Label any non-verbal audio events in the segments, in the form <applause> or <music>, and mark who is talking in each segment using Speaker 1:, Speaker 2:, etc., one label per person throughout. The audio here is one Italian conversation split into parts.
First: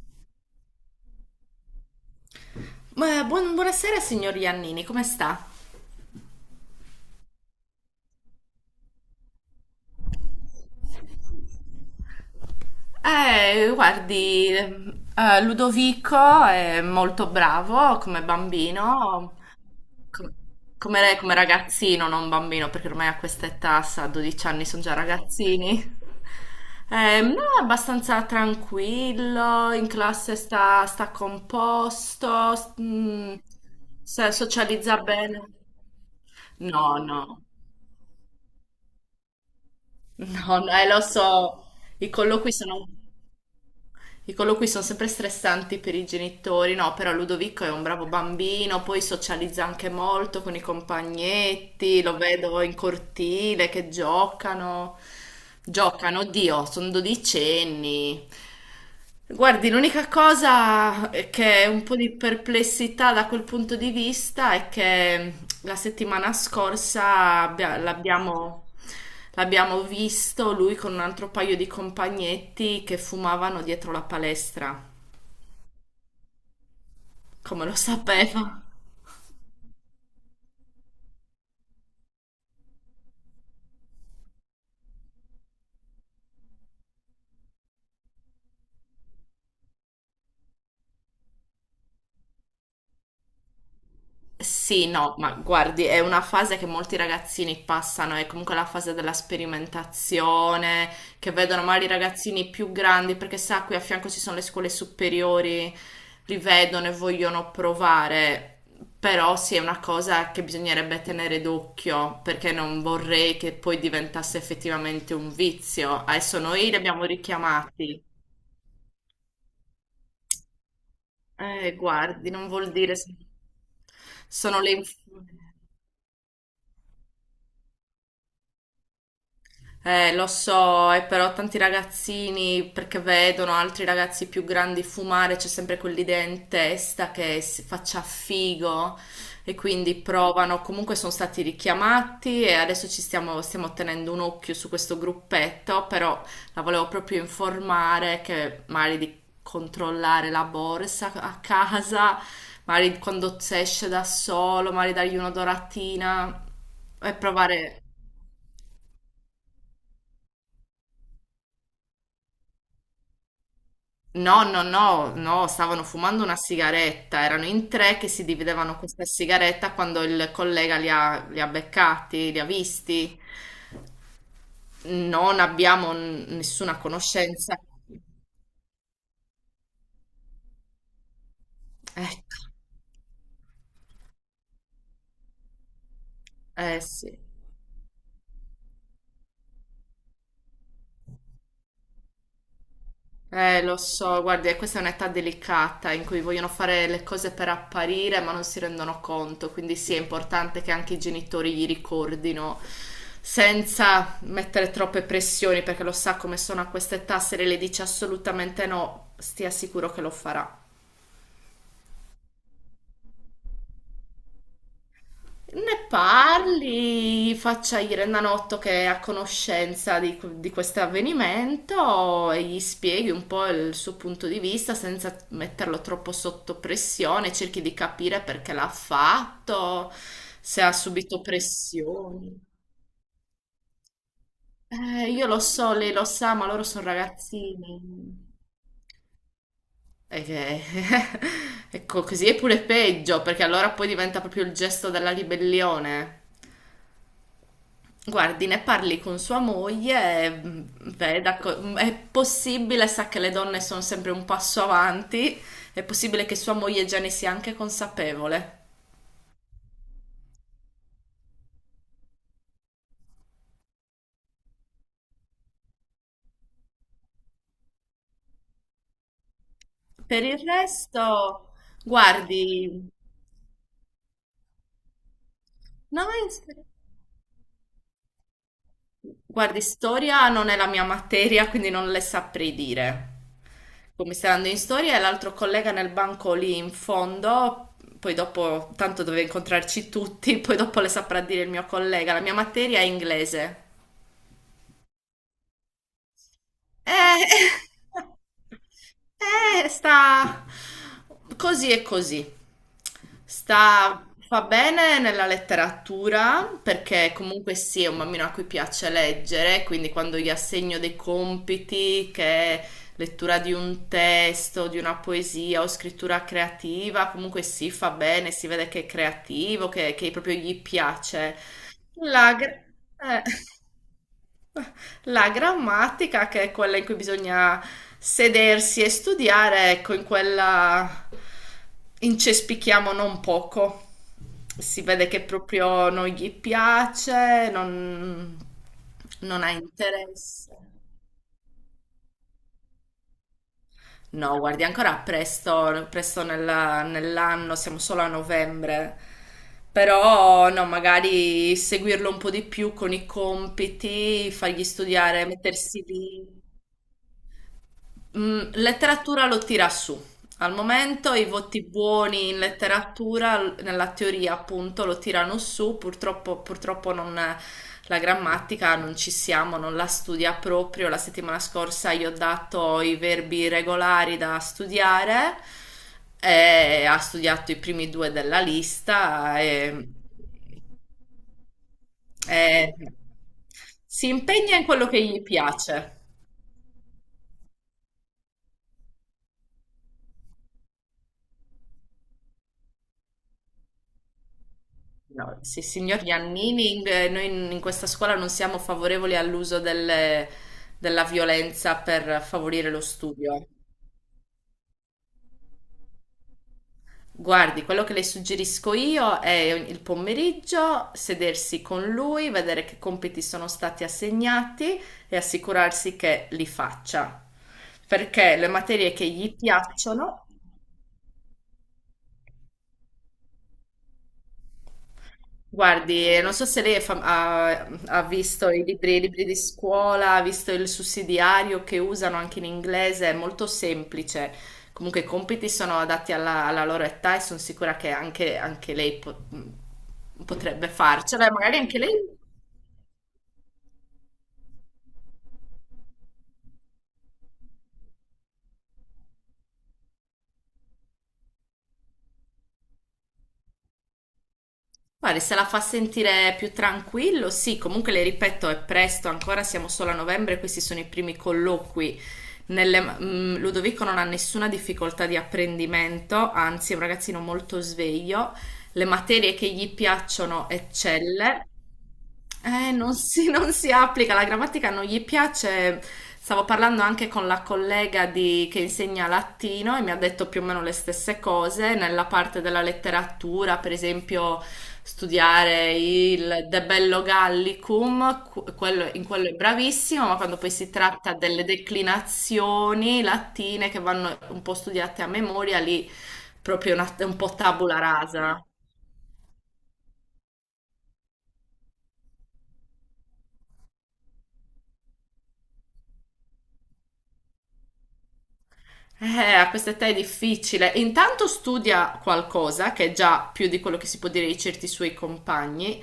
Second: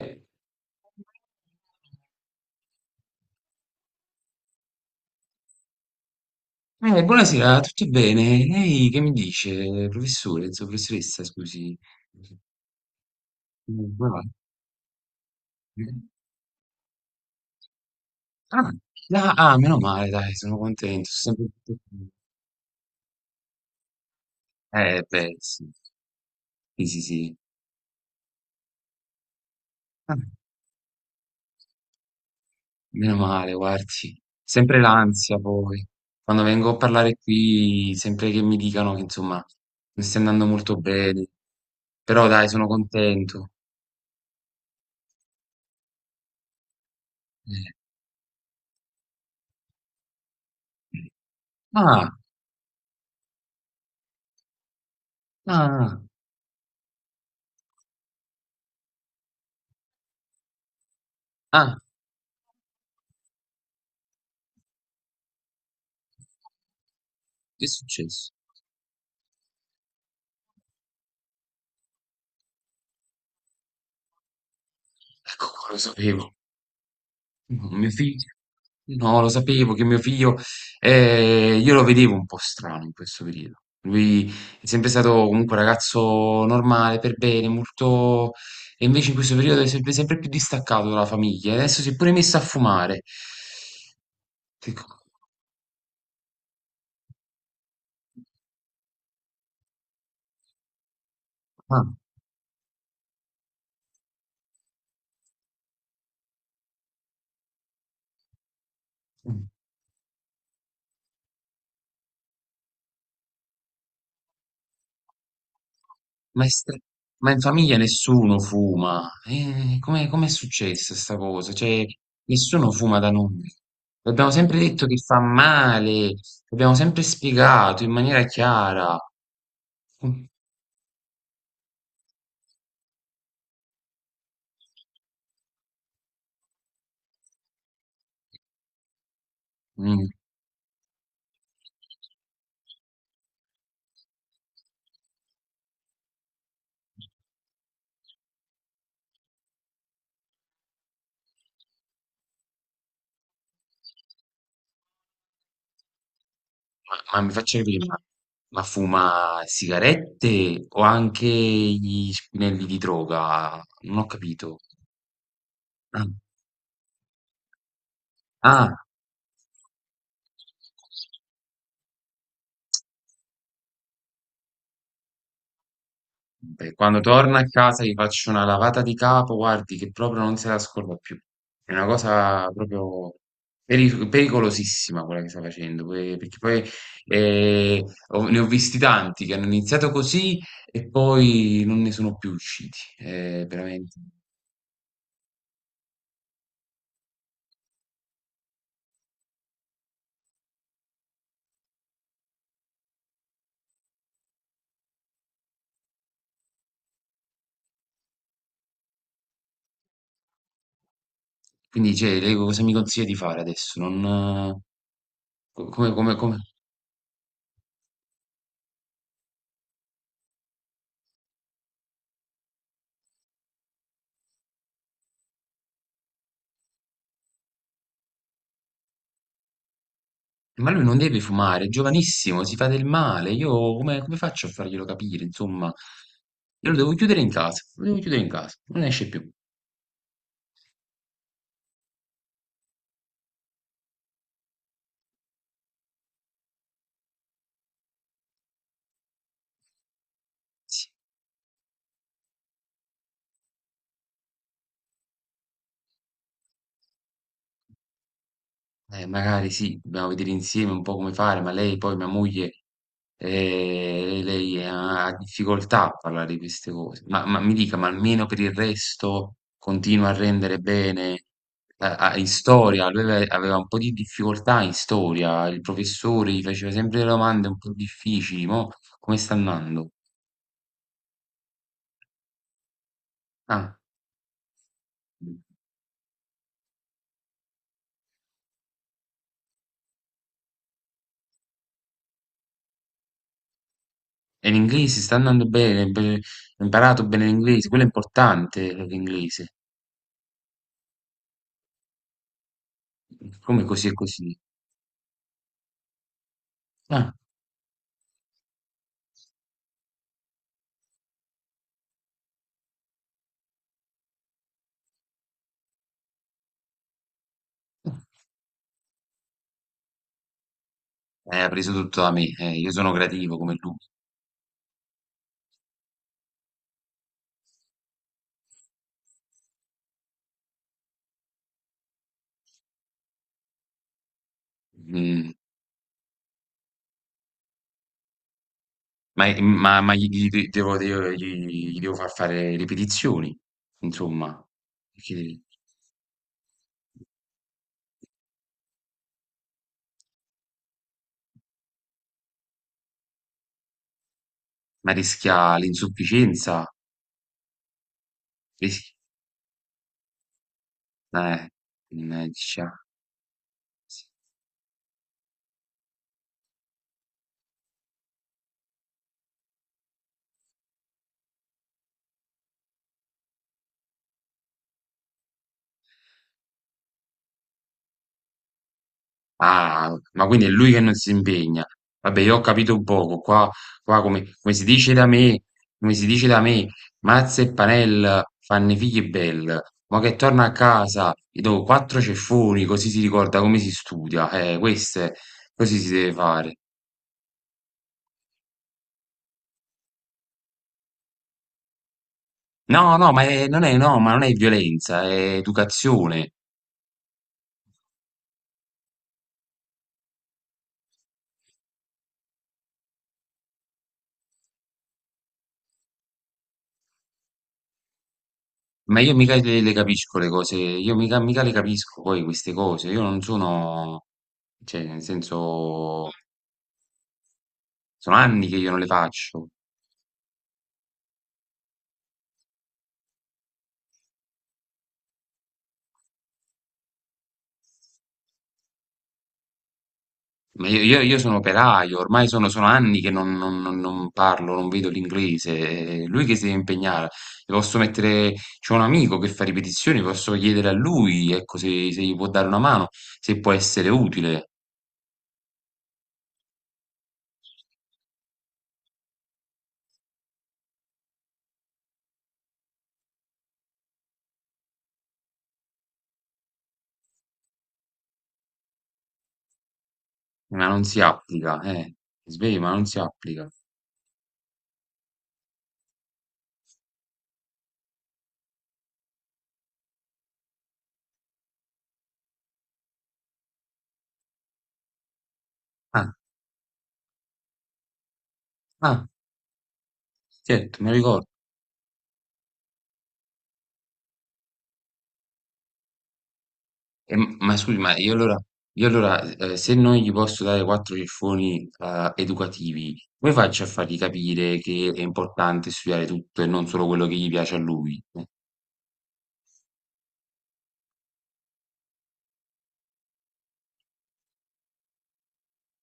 Speaker 1: Eh,
Speaker 2: Buonasera signor Iannini, come sta?
Speaker 1: Buonasera, tutto bene? Ehi, che mi dice, professore, insomma, professoressa, scusi. Mm, come va?
Speaker 2: Guardi, Ludovico è molto bravo come
Speaker 1: Ah,
Speaker 2: bambino,
Speaker 1: ah, ah, meno male,
Speaker 2: com-
Speaker 1: dai, sono contento.
Speaker 2: come, come
Speaker 1: Sono sempre-
Speaker 2: ragazzino,
Speaker 1: tutto-
Speaker 2: non bambino, perché ormai a questa età, sa, a 12 anni sono già
Speaker 1: Beh, Sì,
Speaker 2: ragazzini. No,
Speaker 1: sì.
Speaker 2: è abbastanza tranquillo, in
Speaker 1: Ah,
Speaker 2: classe sta, sta composto,
Speaker 1: meno male, guardi. Sempre
Speaker 2: socializza
Speaker 1: l'ansia
Speaker 2: bene.
Speaker 1: poi. Quando vengo a
Speaker 2: No,
Speaker 1: parlare
Speaker 2: no.
Speaker 1: qui, sempre che mi dicano che, insomma, non stia andando
Speaker 2: No, no,
Speaker 1: molto
Speaker 2: lo
Speaker 1: bene.
Speaker 2: so, i
Speaker 1: Però dai,
Speaker 2: colloqui
Speaker 1: sono
Speaker 2: sono,
Speaker 1: contento.
Speaker 2: i colloqui sono sempre stressanti per i genitori, no, però
Speaker 1: Eh.
Speaker 2: Ludovico è un bravo bambino, poi socializza anche molto con i compagnetti,
Speaker 1: Ah,
Speaker 2: lo vedo in cortile che giocano,
Speaker 1: ah, ah,
Speaker 2: giocano, oddio, sono dodicenni. Guardi, l'unica cosa che è
Speaker 1: ah,
Speaker 2: un po' di perplessità da quel punto di vista è che la settimana scorsa
Speaker 1: che è successo?
Speaker 2: l'abbiamo visto lui con un altro paio di compagnetti che fumavano dietro la palestra,
Speaker 1: Ecco qua, lo sapevo.
Speaker 2: come
Speaker 1: No,
Speaker 2: lo
Speaker 1: mio figlio,
Speaker 2: sapeva.
Speaker 1: no, lo sapevo che mio figlio, io lo vedevo un po' strano in questo periodo. Lui è sempre stato comunque un ragazzo normale, per bene, molto... E invece in questo periodo è sempre, sempre più distaccato dalla famiglia. Adesso si è pure messo a fumare. Che
Speaker 2: Sì,
Speaker 1: co-
Speaker 2: no, ma guardi, è una fase che molti ragazzini passano, è comunque la fase della sperimentazione, che vedono
Speaker 1: Ah.
Speaker 2: magari i ragazzini più grandi, perché sa, qui a fianco ci sono le scuole superiori, li vedono e vogliono provare, però
Speaker 1: Mm.
Speaker 2: sì, è una cosa che bisognerebbe tenere d'occhio, perché non vorrei che poi diventasse effettivamente un vizio. Adesso
Speaker 1: Ma è
Speaker 2: noi li
Speaker 1: stra-
Speaker 2: abbiamo
Speaker 1: ma in famiglia
Speaker 2: richiamati.
Speaker 1: nessuno fuma. Come Com'è successa sta cosa? Cioè,
Speaker 2: Guardi, non
Speaker 1: nessuno
Speaker 2: vuol dire...
Speaker 1: fuma da noi. Abbiamo sempre
Speaker 2: sono le
Speaker 1: detto che fa
Speaker 2: influenze.
Speaker 1: male, abbiamo sempre spiegato in maniera chiara.
Speaker 2: Lo
Speaker 1: Mm,
Speaker 2: so, e però tanti ragazzini, perché vedono altri ragazzi più grandi fumare, c'è sempre quell'idea in testa che si faccia figo e quindi
Speaker 1: mm,
Speaker 2: provano. Comunque sono stati richiamati e adesso stiamo tenendo un occhio su questo gruppetto, però la volevo proprio informare che magari di controllare la borsa a casa, magari quando si esce da solo, magari dargli una doratina e
Speaker 1: ma mi faccia
Speaker 2: provare.
Speaker 1: capire, ma fuma sigarette o anche gli spinelli di droga? Non ho
Speaker 2: No,
Speaker 1: capito.
Speaker 2: no, no, no, stavano
Speaker 1: Ah,
Speaker 2: fumando una sigaretta, erano in tre che si
Speaker 1: ah,
Speaker 2: dividevano questa sigaretta quando il collega li ha beccati, li ha visti. Non abbiamo
Speaker 1: beh,
Speaker 2: nessuna
Speaker 1: quando torna a
Speaker 2: conoscenza.
Speaker 1: casa gli faccio una lavata di capo, guardi che proprio non se la scorda più. È una
Speaker 2: Ecco,
Speaker 1: cosa proprio pericolosissima quella che sta facendo, perché poi
Speaker 2: eh sì.
Speaker 1: eh, ne ho visti tanti che hanno iniziato così e poi non ne sono più usciti,
Speaker 2: Lo
Speaker 1: veramente.
Speaker 2: so, guardi, questa è un'età delicata in cui vogliono fare le cose per apparire, ma non si rendono conto, quindi sì, è importante che anche i genitori gli ricordino senza mettere troppe pressioni, perché lo sa come sono a quest'età, se lei le dice assolutamente no, stia sicuro che lo farà.
Speaker 1: Quindi, cioè, lei cosa mi consiglia di fare adesso? Non, eh, co-
Speaker 2: Ne
Speaker 1: Come, come, come?
Speaker 2: parli, faccia il Renanotto che è a conoscenza di questo avvenimento e gli spieghi un po' il suo punto di vista senza metterlo troppo sotto pressione, cerchi di capire perché l'ha fatto, se
Speaker 1: Ma
Speaker 2: ha
Speaker 1: lui non deve
Speaker 2: subito
Speaker 1: fumare, è
Speaker 2: pressioni.
Speaker 1: giovanissimo, si fa del male. Io come, come faccio a farglielo capire?
Speaker 2: Io lo
Speaker 1: Insomma,
Speaker 2: so, lei lo sa, ma loro
Speaker 1: io lo
Speaker 2: sono
Speaker 1: devo chiudere in casa, lo devo chiudere
Speaker 2: ragazzini.
Speaker 1: in casa, non esce più.
Speaker 2: E che- <laughs> Ecco, così è pure peggio, perché allora poi diventa proprio il gesto della ribellione. Guardi, ne parli con sua moglie, e, veda, è possibile, sa che le donne sono sempre un passo avanti, è possibile che sua moglie già ne sia anche consapevole.
Speaker 1: Magari sì, dobbiamo vedere insieme un po' come fare, ma lei poi, mia moglie, lei ha difficoltà a parlare di queste cose. Ma mi dica, ma almeno per il resto continua a
Speaker 2: Per il
Speaker 1: rendere bene?
Speaker 2: resto,
Speaker 1: In storia,
Speaker 2: guardi,
Speaker 1: lui aveva un po' di difficoltà in storia, il
Speaker 2: no,
Speaker 1: professore gli
Speaker 2: è-
Speaker 1: faceva sempre delle domande un po' difficili, mo come sta
Speaker 2: guardi,
Speaker 1: andando?
Speaker 2: storia non è la mia materia, quindi non le saprei dire.
Speaker 1: Ah,
Speaker 2: Come stai andando in storia e l'altro collega nel banco lì in fondo, poi dopo, tanto dove incontrarci tutti, <laughs> poi dopo le saprà dire il mio collega, la mia materia è inglese.
Speaker 1: e l'inglese sta andando bene, ha imparato bene
Speaker 2: Eh,
Speaker 1: l'inglese, quello è importante l'inglese,
Speaker 2: <laughs> sta così e così.
Speaker 1: come così e
Speaker 2: Sta,
Speaker 1: così.
Speaker 2: fa bene nella letteratura
Speaker 1: Ah.
Speaker 2: perché comunque sì, è un bambino a cui piace leggere, quindi quando gli assegno dei compiti, che è lettura di un testo, di una poesia o scrittura creativa, comunque sì, fa bene, si vede che è creativo, che proprio gli piace.
Speaker 1: Ha preso tutto da me,
Speaker 2: La... gra-
Speaker 1: io sono
Speaker 2: eh.
Speaker 1: creativo come lui.
Speaker 2: La grammatica, che è quella in cui bisogna sedersi e studiare, ecco, in quella incespichiamo non poco. Si vede che
Speaker 1: Mm,
Speaker 2: proprio non gli piace, non ha interesse.
Speaker 1: gli devo far fare ripetizioni, insomma,
Speaker 2: No, guardi, ancora
Speaker 1: perché-
Speaker 2: presto, nell'anno, siamo solo a novembre. Però no, magari seguirlo un po' di più con i compiti, fargli
Speaker 1: ma
Speaker 2: studiare,
Speaker 1: rischia
Speaker 2: mettersi lì.
Speaker 1: l'insufficienza,
Speaker 2: Mm,
Speaker 1: rischia,
Speaker 2: letteratura lo tira su. Al momento i
Speaker 1: eh,
Speaker 2: voti buoni in
Speaker 1: mannaggia.
Speaker 2: letteratura, nella teoria appunto, lo tirano su. Purtroppo, purtroppo non, la grammatica non ci siamo, non la studia proprio. La settimana scorsa gli ho dato i verbi regolari da studiare e ha studiato i primi due della lista e
Speaker 1: Ah, ma quindi è lui che non si impegna. Vabbè, io
Speaker 2: e
Speaker 1: ho capito poco. Qua, qua
Speaker 2: si
Speaker 1: come, come
Speaker 2: impegna
Speaker 1: si
Speaker 2: in quello
Speaker 1: dice
Speaker 2: che
Speaker 1: da
Speaker 2: gli
Speaker 1: me, come
Speaker 2: piace.
Speaker 1: si dice da me, Mazza e Panel fanno i figli belle. Ma che torna a casa, gli do quattro ceffoni, così si ricorda come si studia. Queste,
Speaker 2: No, sì,
Speaker 1: così si
Speaker 2: signor
Speaker 1: deve fare.
Speaker 2: Giannini, noi in questa scuola non siamo favorevoli della violenza per favorire lo studio.
Speaker 1: No, ma non è violenza, è educazione.
Speaker 2: Guardi, quello che le suggerisco io è il pomeriggio sedersi con lui, vedere che compiti sono stati assegnati e assicurarsi che li faccia. Perché le materie
Speaker 1: Ma
Speaker 2: che
Speaker 1: io mica
Speaker 2: gli
Speaker 1: le capisco
Speaker 2: piacciono...
Speaker 1: le cose, io mica, mica le capisco poi queste cose. Io non sono, cioè, nel senso.
Speaker 2: Guardi, non so se lei è ha
Speaker 1: Sono anni
Speaker 2: visto
Speaker 1: che io non le
Speaker 2: i libri di
Speaker 1: faccio.
Speaker 2: scuola, ha visto il sussidiario che usano anche in inglese, è molto semplice. Comunque i compiti sono adatti alla loro età e sono sicura che anche lei
Speaker 1: Ma
Speaker 2: potrebbe
Speaker 1: io, io
Speaker 2: farcela, e
Speaker 1: sono
Speaker 2: magari anche
Speaker 1: operaio,
Speaker 2: lei.
Speaker 1: ormai sono, sono anni che non parlo, non vedo l'inglese. È lui che si deve impegnare. Le posso mettere, c'è un amico che fa ripetizioni, posso chiedere a lui, ecco, se, se gli può dare una mano, se può essere utile.
Speaker 2: Guarda, se la fa sentire più tranquillo, sì, comunque le ripeto, è presto, ancora siamo solo a novembre, questi sono i primi colloqui. Ludovico non ha nessuna difficoltà di apprendimento, anzi è un ragazzino molto sveglio, le materie che gli piacciono
Speaker 1: Ma non si
Speaker 2: eccelle.
Speaker 1: applica, eh. Svegli, ma non
Speaker 2: Non
Speaker 1: si
Speaker 2: si, <laughs>
Speaker 1: applica.
Speaker 2: non si applica, la grammatica non gli piace. Stavo parlando anche con la collega che insegna latino e mi ha detto più o meno le stesse cose nella parte della letteratura, per esempio studiare
Speaker 1: Ah,
Speaker 2: il De Bello Gallicum, in
Speaker 1: ah,
Speaker 2: quello è bravissimo, ma quando poi si
Speaker 1: certo, mi
Speaker 2: tratta
Speaker 1: ricordo.
Speaker 2: delle declinazioni latine che vanno un po' studiate a memoria, lì è un po'
Speaker 1: Ma scusi,
Speaker 2: tabula
Speaker 1: ma
Speaker 2: rasa.
Speaker 1: io allora se non gli posso dare quattro ciffoni educativi, come faccio a fargli capire che è importante studiare tutto e non solo quello che gli piace a lui?
Speaker 2: Eh, a questa età è difficile. Intanto studia qualcosa, che è già più di quello che si può dire di certi suoi compagni.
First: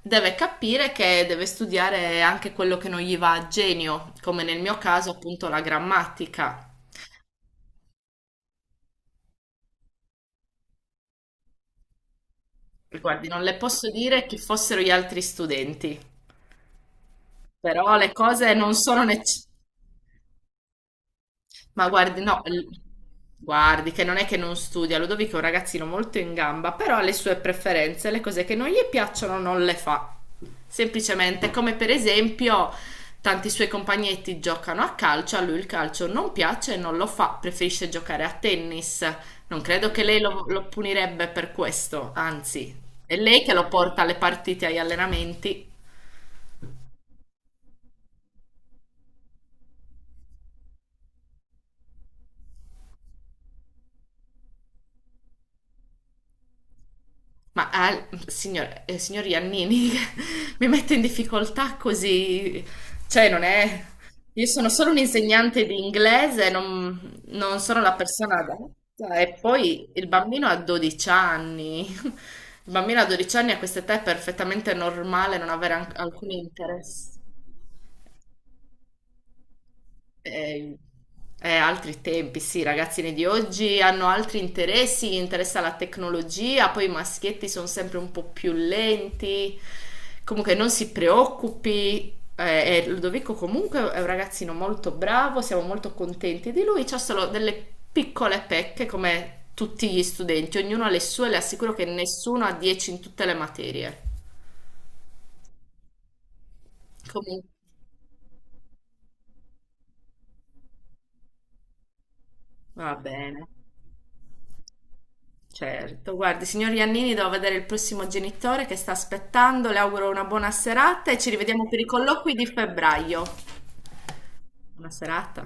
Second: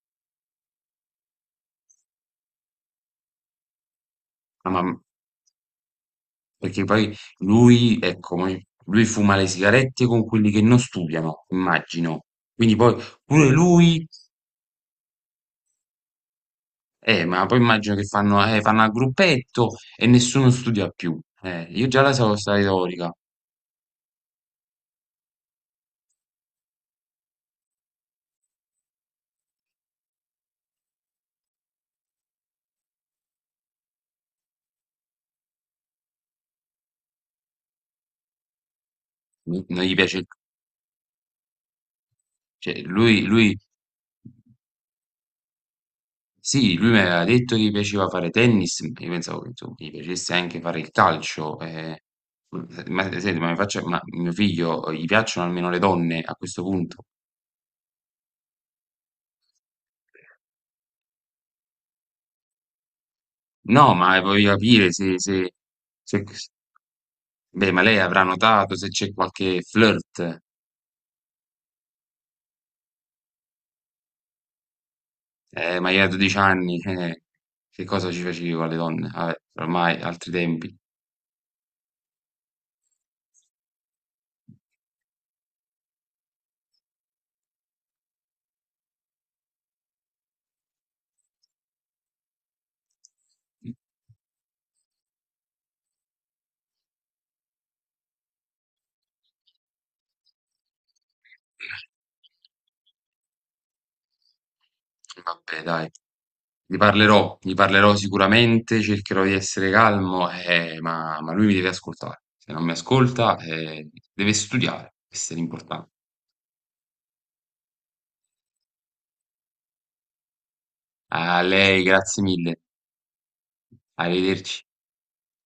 Speaker 2: Deve capire che deve studiare anche quello che non gli va a genio, come nel
Speaker 1: No,
Speaker 2: mio
Speaker 1: ma-
Speaker 2: caso appunto la grammatica.
Speaker 1: Perché poi lui, ecco, lui fuma le sigarette con quelli che non studiano, immagino. Quindi poi
Speaker 2: Guardi, non
Speaker 1: pure
Speaker 2: le posso
Speaker 1: lui,
Speaker 2: dire chi fossero gli altri studenti,
Speaker 1: ma poi immagino
Speaker 2: però
Speaker 1: che
Speaker 2: le
Speaker 1: fanno,
Speaker 2: cose non
Speaker 1: fanno a
Speaker 2: sono necessarie.
Speaker 1: gruppetto e nessuno studia più. Io
Speaker 2: Ma
Speaker 1: già la
Speaker 2: guardi,
Speaker 1: so, sta retorica,
Speaker 2: guardi che non è che non studia, Ludovico è un ragazzino molto in gamba, però ha le sue preferenze, le cose che non gli piacciono non le fa. Semplicemente, come per esempio, tanti suoi compagnetti giocano a calcio, a lui il calcio non piace e non lo fa, preferisce giocare a tennis. Non
Speaker 1: non non
Speaker 2: credo
Speaker 1: gli
Speaker 2: che lei
Speaker 1: piace,
Speaker 2: lo punirebbe per questo, anzi,
Speaker 1: cioè
Speaker 2: è
Speaker 1: lui,
Speaker 2: lei che
Speaker 1: lui.
Speaker 2: lo porta alle partite, agli allenamenti.
Speaker 1: Sì, lui mi aveva detto che gli piaceva fare tennis, io pensavo che insomma, gli piacesse anche fare il calcio. Eh. Ma senti, ma, mi faccia- Ma mio figlio gli piacciono almeno le donne a questo punto?
Speaker 2: Signor, signor Iannini <laughs> mi mette in difficoltà così, cioè non è...
Speaker 1: No, ma
Speaker 2: Io
Speaker 1: voglio
Speaker 2: sono
Speaker 1: capire
Speaker 2: solo un insegnante di
Speaker 1: se-
Speaker 2: inglese, non
Speaker 1: Beh,
Speaker 2: sono
Speaker 1: ma
Speaker 2: la
Speaker 1: lei avrà
Speaker 2: persona
Speaker 1: notato se c'è
Speaker 2: adatta. E
Speaker 1: qualche
Speaker 2: poi il
Speaker 1: flirt,
Speaker 2: bambino ha 12 anni. <laughs> Il bambino a 12 anni a questa età è perfettamente normale non avere
Speaker 1: ma io a
Speaker 2: alcun
Speaker 1: 12 anni,
Speaker 2: interesse.
Speaker 1: che cosa ci facevo alle donne? Vabbè, ormai altri tempi.
Speaker 2: Eh, eh, altri tempi, sì, i ragazzini di oggi hanno altri interessi, gli interessa la tecnologia, poi i maschietti sono sempre un po' più lenti. Comunque non si preoccupi, e Ludovico comunque è un ragazzino molto bravo, siamo molto contenti di lui, c'ha solo delle piccole pecche come tutti gli studenti, ognuno ha le sue, le assicuro che nessuno ha 10 in tutte le materie.
Speaker 1: Vabbè, dai,
Speaker 2: Comunque,
Speaker 1: gli parlerò sicuramente, cercherò di essere calmo, ma lui mi deve ascoltare. Se non mi
Speaker 2: va
Speaker 1: ascolta,
Speaker 2: bene.
Speaker 1: deve studiare, questo è l'importante.
Speaker 2: Certo, guardi, signor Iannini, devo vedere il prossimo genitore che sta aspettando. Le auguro una buona serata e ci
Speaker 1: A
Speaker 2: rivediamo per
Speaker 1: lei,
Speaker 2: i
Speaker 1: grazie
Speaker 2: colloqui di
Speaker 1: mille,
Speaker 2: febbraio.
Speaker 1: arrivederci.
Speaker 2: Buona serata.